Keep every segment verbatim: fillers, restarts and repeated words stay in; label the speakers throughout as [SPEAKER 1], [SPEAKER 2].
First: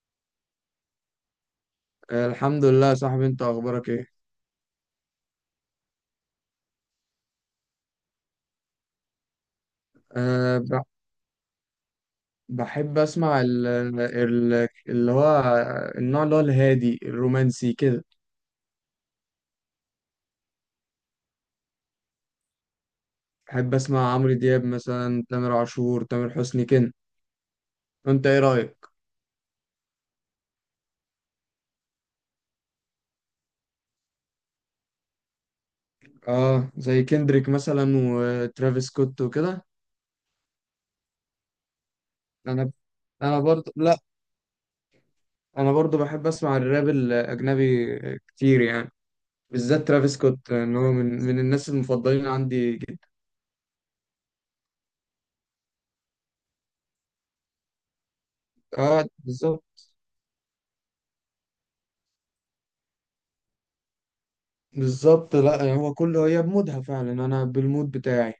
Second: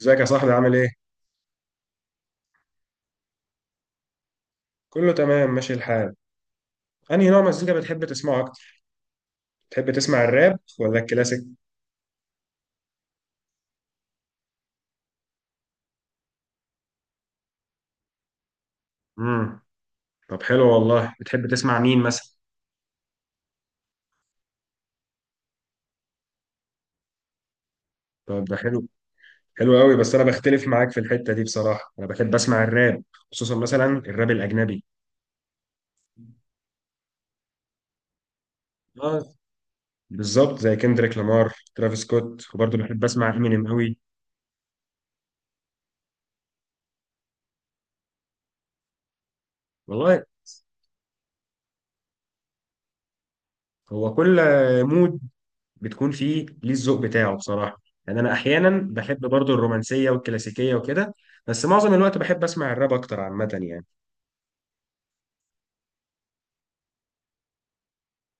[SPEAKER 1] ازيك يا صاحبي عامل ايه؟
[SPEAKER 2] الحمد لله يا صاحبي، انت اخبارك ايه؟
[SPEAKER 1] كله تمام ماشي الحال. انهي نوع مزيكا بتحب تسمعه اكتر؟ بتحب تسمع
[SPEAKER 2] أه
[SPEAKER 1] الراب
[SPEAKER 2] ب-
[SPEAKER 1] ولا الكلاسيك؟
[SPEAKER 2] بحب اسمع ال ال اللي هو النوع اللي هو الهادي الرومانسي كده.
[SPEAKER 1] امم. طب حلو والله، بتحب تسمع مين مثلا؟
[SPEAKER 2] بحب اسمع عمرو دياب مثلا، تامر عاشور، تامر حسني كده. انت ايه
[SPEAKER 1] طب ده حلو،
[SPEAKER 2] رايك؟
[SPEAKER 1] حلو قوي، بس انا بختلف معاك في الحتة دي بصراحة، انا بحب اسمع الراب خصوصا مثلا الراب الاجنبي.
[SPEAKER 2] اه، زي كندريك مثلا وترافيس سكوت
[SPEAKER 1] اه،
[SPEAKER 2] وكده.
[SPEAKER 1] بالظبط زي كندريك لامار، ترافيس سكوت،
[SPEAKER 2] انا
[SPEAKER 1] وبرضه بحب اسمع
[SPEAKER 2] انا
[SPEAKER 1] امينيم
[SPEAKER 2] برضه
[SPEAKER 1] قوي.
[SPEAKER 2] لا انا برضه بحب اسمع الراب الاجنبي كتير يعني. بالذات ترافيس
[SPEAKER 1] والله،
[SPEAKER 2] سكوت، ان هو من من الناس المفضلين عندي جدا.
[SPEAKER 1] هو كل مود بتكون فيه ليه الذوق بتاعه بصراحة. يعني أنا أحيانا
[SPEAKER 2] اه،
[SPEAKER 1] بحب برضو
[SPEAKER 2] بالظبط.
[SPEAKER 1] الرومانسية والكلاسيكية وكده، بس معظم الوقت بحب أسمع الراب أكتر عامة يعني.
[SPEAKER 2] بالظبط، لا هو كله هي بمودها فعلا، انا بالمود بتاعي.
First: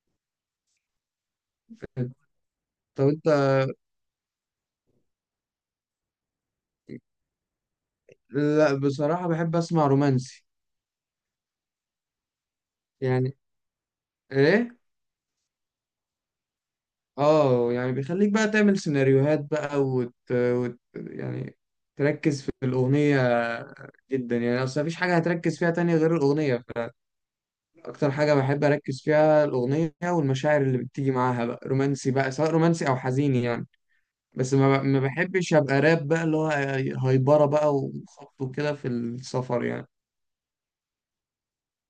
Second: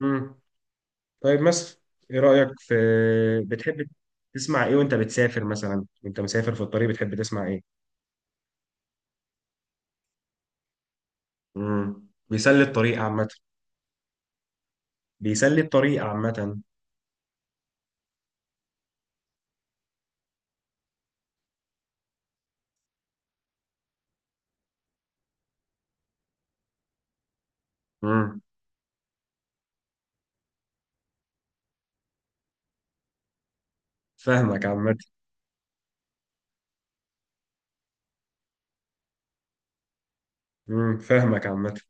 [SPEAKER 1] مم. طيب مثلا، إيه رأيك في
[SPEAKER 2] طب انت.
[SPEAKER 1] بتحب تسمع إيه وأنت بتسافر مثلا، وأنت مسافر في الطريق بتحب تسمع إيه؟
[SPEAKER 2] لا، بصراحة بحب اسمع رومانسي.
[SPEAKER 1] مم. بيسلي الطريق عامة.
[SPEAKER 2] يعني. ايه.
[SPEAKER 1] بيسلي الطريق عامة
[SPEAKER 2] اه يعني بيخليك بقى تعمل سيناريوهات بقى، وت... وت... يعني تركز في الأغنية جدا. يعني اصل مفيش حاجة هتركز فيها تانية غير الأغنية. اكتر حاجة
[SPEAKER 1] مم.
[SPEAKER 2] بحب اركز فيها الأغنية والمشاعر اللي بتيجي معاها، بقى رومانسي، بقى سواء رومانسي او حزين يعني. بس
[SPEAKER 1] فاهمك
[SPEAKER 2] ما, ب...
[SPEAKER 1] عامة.
[SPEAKER 2] ما بحبش ابقى راب بقى اللي هو هايبرة بقى وخبط وكده في السفر يعني.
[SPEAKER 1] مم. فاهمك عامة.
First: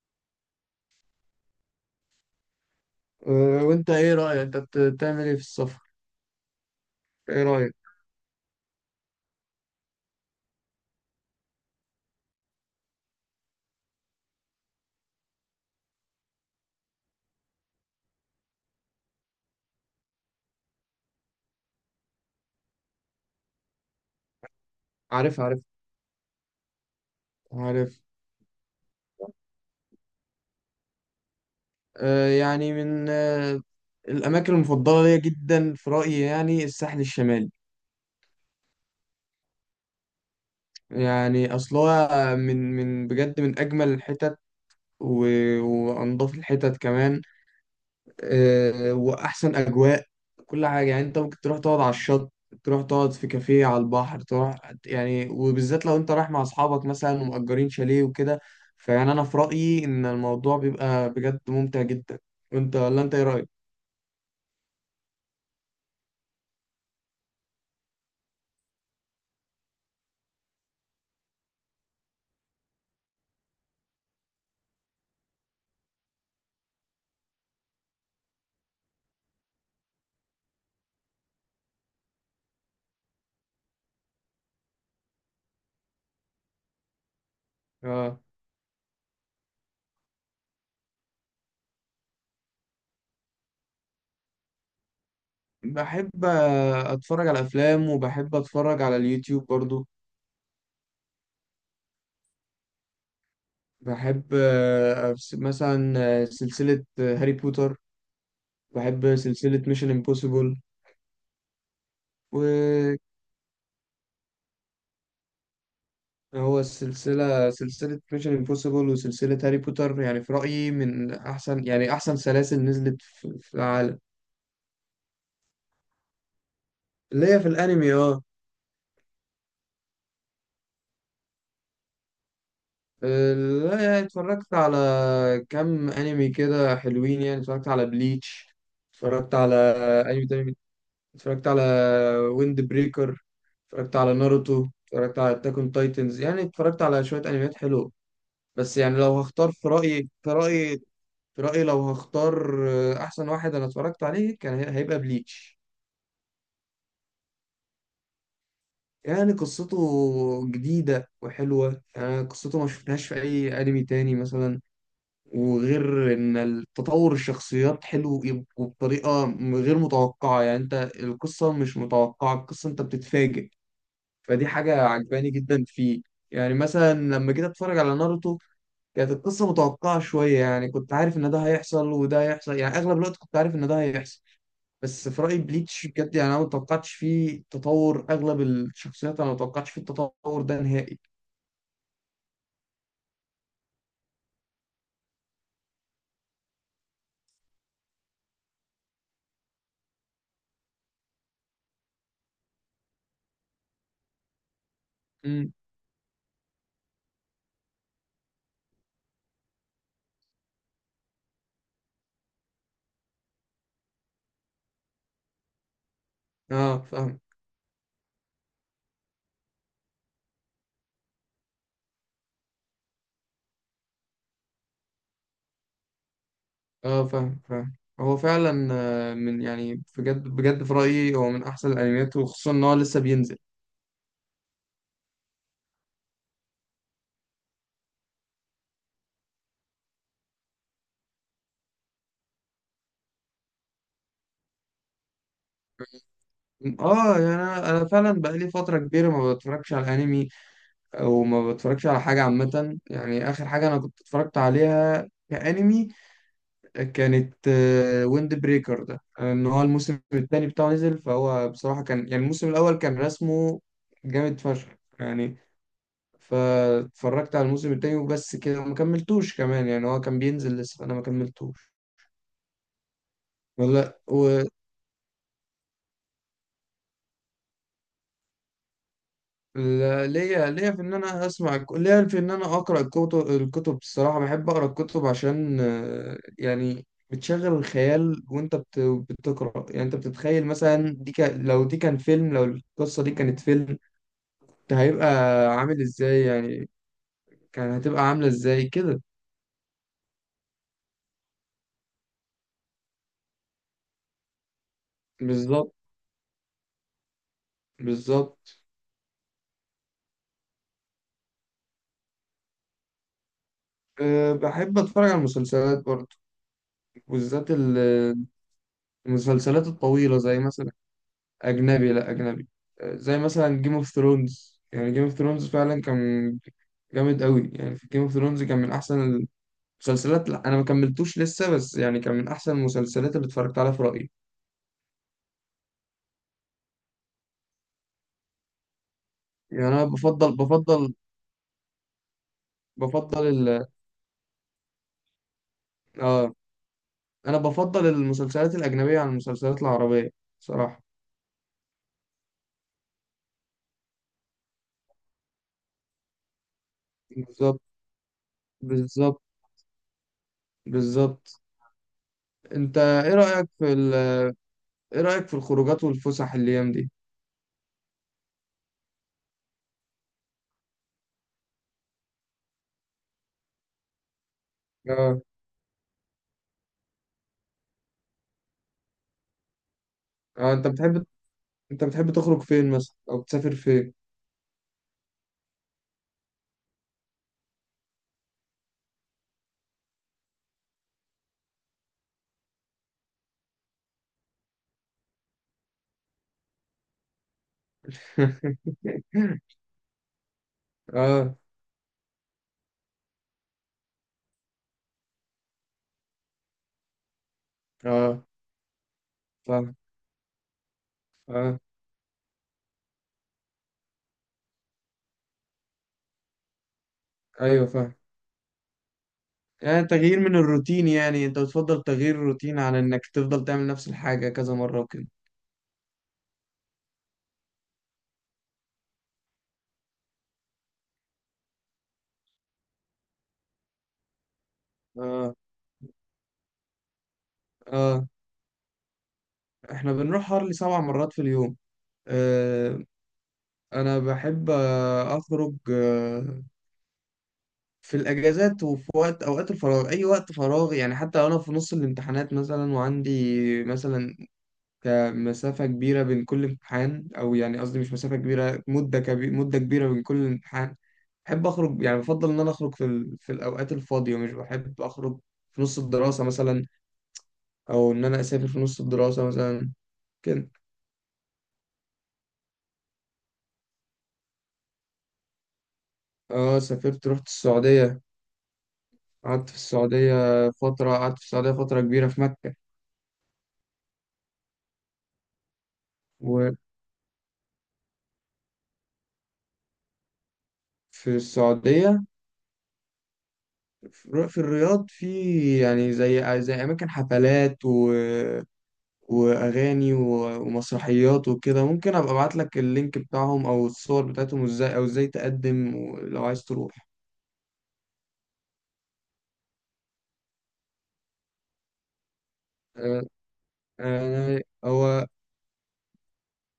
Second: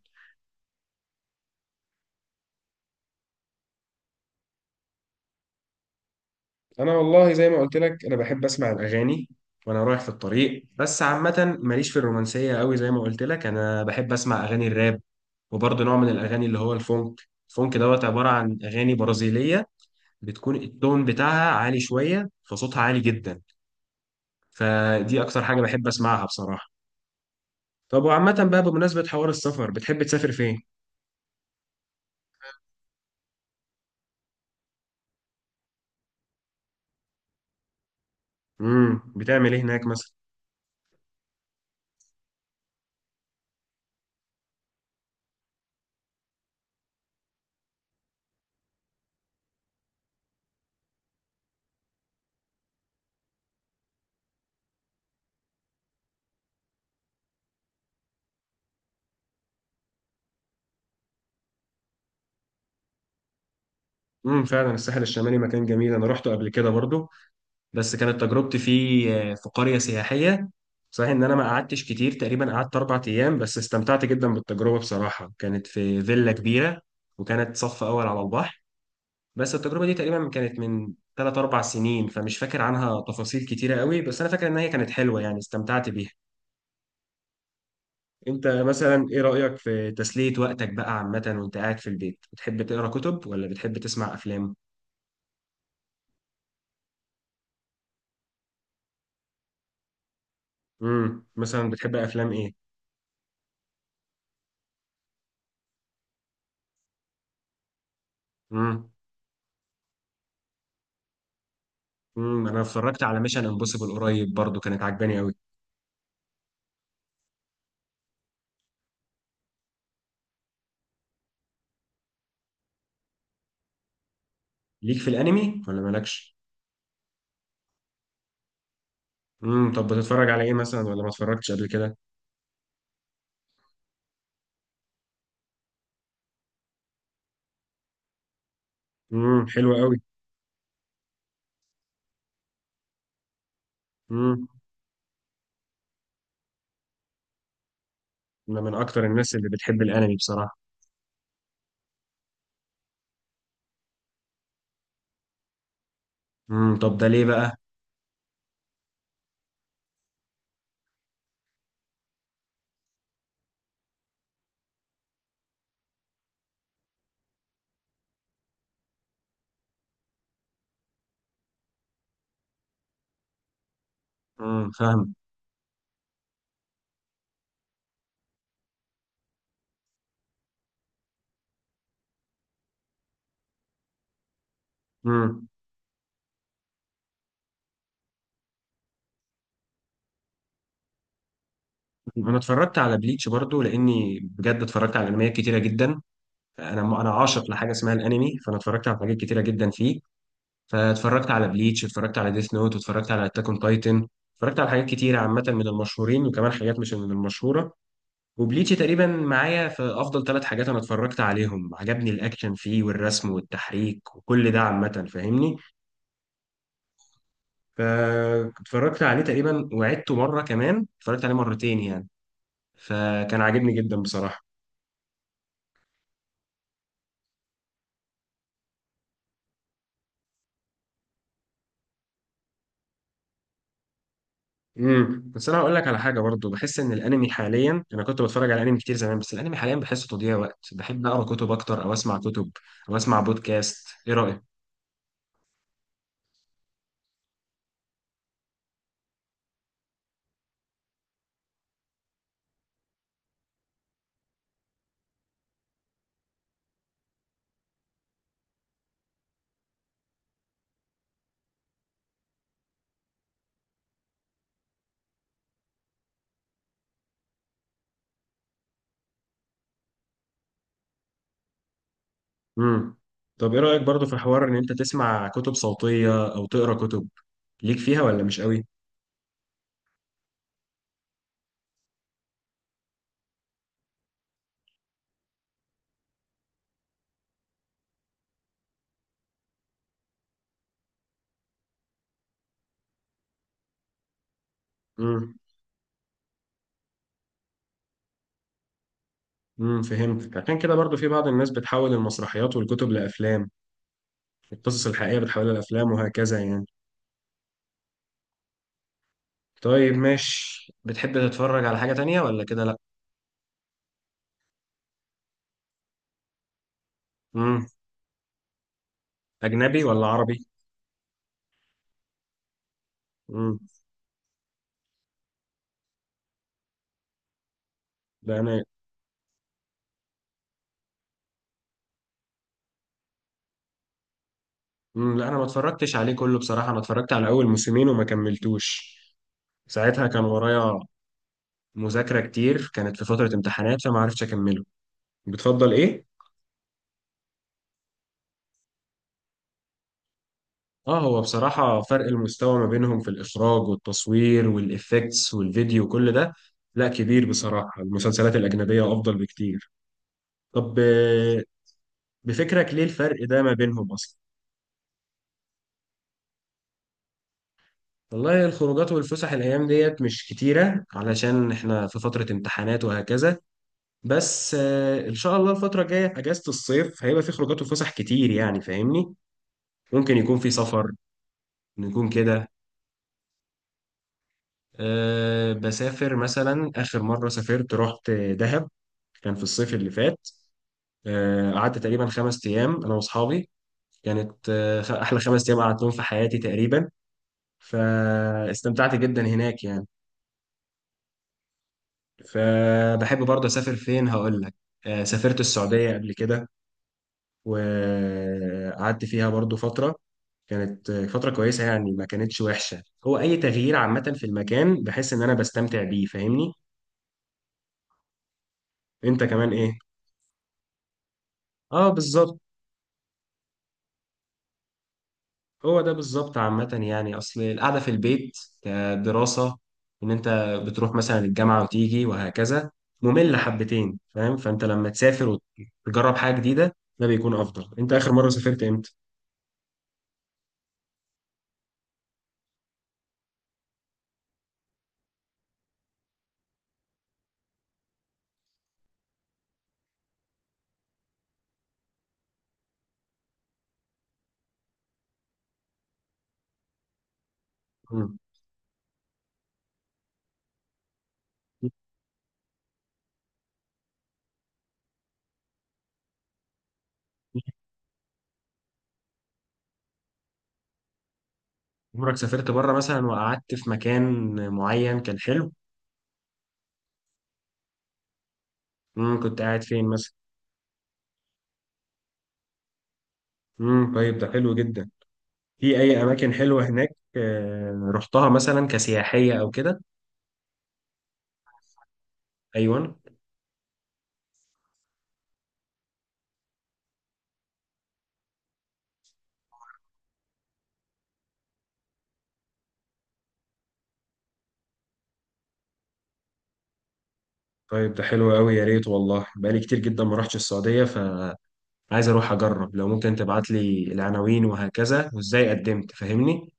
[SPEAKER 2] أه، وانت ايه رأيك؟ انت بت- بتعمل ايه في السفر؟
[SPEAKER 1] انا والله
[SPEAKER 2] ايه
[SPEAKER 1] زي ما
[SPEAKER 2] رأيك؟
[SPEAKER 1] قلت لك، انا بحب اسمع الاغاني وانا رايح في الطريق، بس عامه ماليش في الرومانسيه قوي. زي ما قلت لك انا بحب اسمع اغاني الراب، وبرضه نوع من الاغاني اللي هو الفونك. الفونك دوت عباره عن اغاني برازيليه، بتكون التون بتاعها عالي شويه، فصوتها عالي جدا، فدي
[SPEAKER 2] عارف،
[SPEAKER 1] اكتر
[SPEAKER 2] عارف،
[SPEAKER 1] حاجه بحب اسمعها بصراحه.
[SPEAKER 2] عارف.
[SPEAKER 1] طب وعامه بقى، بمناسبه حوار السفر، بتحب تسافر فين؟
[SPEAKER 2] أه، يعني من أه، الاماكن المفضلة ليا جدا في رأيي، يعني الساحل الشمالي.
[SPEAKER 1] امم بتعمل ايه هناك مثلا؟
[SPEAKER 2] يعني اصلها من من بجد من اجمل الحتت، و- وانضف الحتت كمان. آه، واحسن اجواء، كل حاجه. يعني انت ممكن تروح تقعد على الشط، تروح تقعد في كافيه على البحر، تروح يعني، وبالذات لو انت رايح مع اصحابك مثلا ومأجرين شاليه وكده. فيعني انا في رأيي ان الموضوع بيبقى بجد ممتع جدا. وانت ولا انت ايه رأيك؟
[SPEAKER 1] امم فعلا الساحل الشمالي مكان جميل، انا روحته قبل كده برضه، بس كانت تجربتي فيه آه، في قرية سياحية. صحيح ان انا ما قعدتش كتير، تقريبا قعدت اربع ايام، بس استمتعت جدا بالتجربة بصراحة. كانت في فيلا كبيرة، وكانت صف اول على البحر. بس التجربة دي تقريبا كانت من ثلاث اربع سنين، فمش فاكر عنها تفاصيل كتيرة قوي، بس انا فاكر ان هي كانت حلوة يعني، استمتعت بيها.
[SPEAKER 2] اه،
[SPEAKER 1] انت مثلا ايه رأيك في تسلية وقتك بقى عامة وانت قاعد في البيت؟ بتحب تقرا كتب ولا بتحب تسمع افلام؟
[SPEAKER 2] بحب آه، اتفرج على افلام وبحب اتفرج على اليوتيوب برضو.
[SPEAKER 1] امم مثلا بتحب افلام؟
[SPEAKER 2] بحب آه، أبس- مثلا آه، سلسلة آه، هاري بوتر.
[SPEAKER 1] ايه.
[SPEAKER 2] بحب سلسلة ميشن امبوسيبل.
[SPEAKER 1] امم انا اتفرجت على ميشن امبوسيبل قريب برضو، كانت عجباني قوي.
[SPEAKER 2] هو السلسلة سلسلة ميشن امبوسيبل وسلسلة هاري بوتر، يعني في رأيي من أحسن، يعني أحسن سلاسل نزلت في, في العالم.
[SPEAKER 1] ليك في الانمي ولا مالكش؟
[SPEAKER 2] اللي هي في الأنمي، اه.
[SPEAKER 1] امم طب بتتفرج على ايه مثلا، ولا ما اتفرجتش قبل كده؟
[SPEAKER 2] آه، لا يعني اتفرجت على كام أنمي كده حلوين. يعني اتفرجت على بليتش، اتفرجت
[SPEAKER 1] امم
[SPEAKER 2] على
[SPEAKER 1] حلو قوي.
[SPEAKER 2] أنمي تاني، اتفرجت على ويند بريكر، اتفرجت على
[SPEAKER 1] امم
[SPEAKER 2] ناروتو، اتفرجت على أتاك أون تايتنز، يعني اتفرجت على شوية أنميات حلوة.
[SPEAKER 1] انا من
[SPEAKER 2] بس يعني
[SPEAKER 1] اكتر
[SPEAKER 2] لو
[SPEAKER 1] الناس اللي
[SPEAKER 2] هختار، في
[SPEAKER 1] بتحب
[SPEAKER 2] رأيي
[SPEAKER 1] الانمي
[SPEAKER 2] في
[SPEAKER 1] بصراحه.
[SPEAKER 2] رأيي في رأيي لو هختار آه، أحسن واحد أنا اتفرجت عليه، كان هي- هيبقى بليتش.
[SPEAKER 1] امم طب ده ليه بقى؟
[SPEAKER 2] يعني قصته جديدة وحلوة، يعني قصته ما شفناهاش في أي أنمي تاني مثلا. وغير إن التطور الشخصيات حلو، يب- وبطريقة م- غير متوقعة. يعني أنت القصة مش متوقعة، القصة أنت بتتفاجئ. فدي
[SPEAKER 1] امم
[SPEAKER 2] حاجة
[SPEAKER 1] فاهم.
[SPEAKER 2] عجباني جدا فيه. يعني مثلا لما جيت أتفرج على ناروتو، كانت القصة متوقعة شوية، يعني كنت عارف إن ده هيحصل وده هيحصل، يعني أغلب الوقت كنت عارف إن ده هيحصل. بس في رأيي
[SPEAKER 1] امم
[SPEAKER 2] بليتش بجد، يعني انا ما توقعتش فيه تطور اغلب الشخصيات، انا ما توقعتش فيه التطور ده نهائي.
[SPEAKER 1] انا اتفرجت على بليتش برضو، لاني بجد اتفرجت على انميات كتيره جدا. انا انا عاشق لحاجه اسمها الانمي، فانا اتفرجت على حاجات كتيره جدا فيه. فاتفرجت على بليتش، اتفرجت على ديث نوت، واتفرجت على اتاك اون تايتن. اتفرجت على حاجات كتيره عامه
[SPEAKER 2] امم.
[SPEAKER 1] من المشهورين، وكمان حاجات مش من المشهوره. وبليتشي تقريبا معايا في افضل ثلاث حاجات انا اتفرجت عليهم. عجبني الاكشن فيه والرسم والتحريك وكل ده عامه، فاهمني؟
[SPEAKER 2] اه، فاهم.
[SPEAKER 1] فاتفرجت عليه تقريبا وعدته مره كمان، اتفرجت عليه مرتين يعني، فكان عاجبني جدا بصراحه.
[SPEAKER 2] اه، فاهم، فاهم. هو فعلا آه، من يعني بجد بجد في رأيي هو من احسن الانميات، وخصوصا ان هو لسه بينزل.
[SPEAKER 1] امم بس انا هقول لك على حاجه برضو. بحس ان الانمي حاليا، انا كنت بتفرج على انمي كتير زمان، بس الانمي حاليا بحسه تضييع وقت. بحب اقرا كتب اكتر او اسمع كتب او اسمع بودكاست. ايه رايك؟
[SPEAKER 2] اه، يعني انا أنا فعلا بقالي فترة كبيرة ما بتفرجش على انمي، او ما بتفرجش على حاجة عامة. يعني اخر حاجة انا كنت اتفرجت عليها كأنمي كانت ويند بريكر، ده ان هو الموسم الثاني بتاعه نزل، فهو بصراحة كان يعني الموسم الأول كان رسمه جامد فشخ يعني. فاتفرجت على الموسم الثاني وبس كده وما كملتوش كمان، يعني هو كان بينزل لسه فأنا ما كملتوش.
[SPEAKER 1] امم طب ايه رايك
[SPEAKER 2] والله.
[SPEAKER 1] برضو في حوار ان انت تسمع كتب صوتيه او تقرا كتب؟ ليك فيها ولا مش قوي؟
[SPEAKER 2] وليا ليا في ان انا اسمع الك- ليا في ان انا اقرا الكتب، الكتب الصراحه بحب اقرا الكتب عشان آه، يعني بتشغل الخيال. وانت بت- بتقرا، يعني انت بتتخيل مثلا، دي كان لو دي كان فيلم لو القصه دي كانت فيلم، ده هيبقى
[SPEAKER 1] امم.
[SPEAKER 2] عامل ازاي يعني؟ كان هتبقى عاملة ازاي كده؟
[SPEAKER 1] امم فهمتك، عشان كده برضو في بعض الناس بتحول المسرحيات والكتب لأفلام، القصص الحقيقية بتحولها
[SPEAKER 2] بالظبط.
[SPEAKER 1] لأفلام وهكذا يعني.
[SPEAKER 2] بالظبط.
[SPEAKER 1] طيب ماشي، بتحب تتفرج على حاجة تانية ولا كده لا؟
[SPEAKER 2] أه، بحب اتفرج على المسلسلات برضه، بالذات
[SPEAKER 1] امم
[SPEAKER 2] ال- المسلسلات
[SPEAKER 1] أجنبي ولا
[SPEAKER 2] الطويلة، زي
[SPEAKER 1] عربي؟
[SPEAKER 2] مثلا. اجنبي، لا اجنبي. أه زي
[SPEAKER 1] امم
[SPEAKER 2] مثلا جيم اوف ثرونز، يعني جيم اوف ثرونز فعلا كان جامد قوي. يعني في جيم اوف
[SPEAKER 1] لا
[SPEAKER 2] ثرونز كان
[SPEAKER 1] أنا
[SPEAKER 2] من احسن المسلسلات. لا انا ما كملتوش لسه، بس يعني كان من احسن المسلسلات اللي اتفرجت عليها في رأيي.
[SPEAKER 1] امم لا أنا ما اتفرجتش عليه كله بصراحة، أنا اتفرجت على أول موسمين وما كملتوش.
[SPEAKER 2] يعني انا
[SPEAKER 1] ساعتها كان
[SPEAKER 2] بفضل
[SPEAKER 1] ورايا
[SPEAKER 2] بفضل
[SPEAKER 1] مذاكرة كتير، كانت في
[SPEAKER 2] بفضل
[SPEAKER 1] فترة
[SPEAKER 2] ال...
[SPEAKER 1] امتحانات فما عرفتش أكمله. بتفضل إيه؟
[SPEAKER 2] اه، انا بفضل المسلسلات الاجنبيه عن المسلسلات العربيه صراحه.
[SPEAKER 1] اه، هو بصراحة فرق المستوى ما بينهم في الإخراج والتصوير والإفكتس والفيديو، كل ده لا كبير
[SPEAKER 2] بالظبط.
[SPEAKER 1] بصراحة، المسلسلات الأجنبية أفضل
[SPEAKER 2] بالظبط.
[SPEAKER 1] بكتير. طب
[SPEAKER 2] بالظبط.
[SPEAKER 1] آه، بفكرك
[SPEAKER 2] انت
[SPEAKER 1] ليه
[SPEAKER 2] ايه
[SPEAKER 1] الفرق ده
[SPEAKER 2] رايك
[SPEAKER 1] ما
[SPEAKER 2] في
[SPEAKER 1] بينهم
[SPEAKER 2] ال...
[SPEAKER 1] أصلا؟
[SPEAKER 2] ايه رايك في الخروجات والفسح الايام دي؟
[SPEAKER 1] والله الخروجات والفسح الأيام ديت مش كتيرة علشان إحنا في فترة امتحانات وهكذا، بس آه، إن
[SPEAKER 2] اه.
[SPEAKER 1] شاء الله الفترة الجاية أجازة الصيف هيبقى في خروجات وفسح كتير يعني، فاهمني؟ ممكن يكون في
[SPEAKER 2] اه، انت
[SPEAKER 1] سفر،
[SPEAKER 2] بتحب، انت
[SPEAKER 1] نكون
[SPEAKER 2] بتحب تخرج
[SPEAKER 1] كده.
[SPEAKER 2] فين مثلا، او بتسافر فين؟
[SPEAKER 1] أه، بسافر مثلا. آخر مرة سافرت رحت دهب، كان في الصيف اللي فات. أه، قعدت تقريبا خمس أيام أنا وأصحابي. كانت آه، خ- أحلى خمس أيام قعدتهم في حياتي تقريبا، فاستمتعت جدا هناك يعني.
[SPEAKER 2] اه.
[SPEAKER 1] فبحب برضه أسافر فين، هقول لك. أه، سافرت السعودية قبل كده
[SPEAKER 2] اه،
[SPEAKER 1] وقعدت فيها برضه
[SPEAKER 2] فاهم.
[SPEAKER 1] فترة. كانت آه، فترة
[SPEAKER 2] اه،
[SPEAKER 1] كويسة يعني، ما كانتش وحشة. هو أي تغيير عامة في المكان بحس إن أنا بستمتع بيه، فاهمني؟
[SPEAKER 2] ايوه، فاهم.
[SPEAKER 1] أنت كمان إيه؟
[SPEAKER 2] يعني تغيير من الروتين، يعني انت بتفضل
[SPEAKER 1] اه،
[SPEAKER 2] تغيير
[SPEAKER 1] بالظبط.
[SPEAKER 2] الروتين عن انك تفضل تعمل نفس الحاجه كذا مره وكده.
[SPEAKER 1] هو ده بالظبط عامة يعني، أصل القعدة في البيت كدراسة، إن أنت بتروح مثلا الجامعة وتيجي وهكذا، مملة حبتين فاهم؟ فأنت لما
[SPEAKER 2] اه.
[SPEAKER 1] تسافر وتجرب حاجة جديدة ده بيكون أفضل. أنت
[SPEAKER 2] اه،
[SPEAKER 1] آخر مرة سافرت إمتى؟
[SPEAKER 2] احنا بنروح هارلي سبع مرات في اليوم. آه، انا بحب آه، اخرج آه، في الاجازات، وفي وقت اوقات الفراغ، اي وقت فراغ يعني. حتى لو انا في نص الامتحانات مثلا، وعندي مثلا مسافة كبيرة بين كل امتحان، او يعني قصدي مش مسافة
[SPEAKER 1] مم.
[SPEAKER 2] كبيرة، مدة كبي مدة كبيرة بين كل امتحان. بحب اخرج، يعني بفضل ان انا اخرج في ال... في الاوقات الفاضية. مش بحب اخرج في نص الدراسة مثلا، او ان انا اسافر في نص الدراسة مثلا كده.
[SPEAKER 1] عمرك سافرت بره مثلا وقعدت في مكان معين كان حلو؟
[SPEAKER 2] اه، سافرت، رحت السعودية.
[SPEAKER 1] مم. كنت
[SPEAKER 2] قعدت في
[SPEAKER 1] قاعد فين مثلا؟
[SPEAKER 2] السعودية فترة، قعدت في السعودية فترة كبيرة في مكة.
[SPEAKER 1] مم. طيب ده حلو جدا، في أي أماكن
[SPEAKER 2] وفي
[SPEAKER 1] حلوة هناك آه، رحتها مثلا كسياحية أو كده؟
[SPEAKER 2] السعودية،
[SPEAKER 1] أيوه.
[SPEAKER 2] في في الرياض. في يعني، زي زي أماكن حفلات و... وأغاني و... ومسرحيات وكده. ممكن أبقى أبعت لك اللينك بتاعهم أو الصور بتاعتهم، إزاي أو إزاي تقدم لو عايز تروح.
[SPEAKER 1] طيب ده حلو قوي، يا ريت والله. بقالي كتير جدا ما رحتش السعودية، فعايز اروح اجرب. لو
[SPEAKER 2] أه،
[SPEAKER 1] ممكن تبعت لي
[SPEAKER 2] أنا-
[SPEAKER 1] العناوين
[SPEAKER 2] هو
[SPEAKER 1] وهكذا، وازاي قدمت، فاهمني؟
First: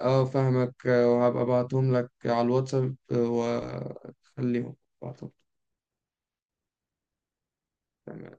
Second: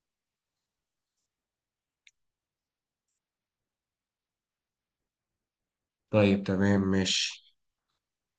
[SPEAKER 2] أه فاهمك. آه، وهبقى أبعتهم لك على الواتساب، آه، وأخليهم أبعتهم.
[SPEAKER 1] طيب تمام ماشي.
[SPEAKER 2] تمام.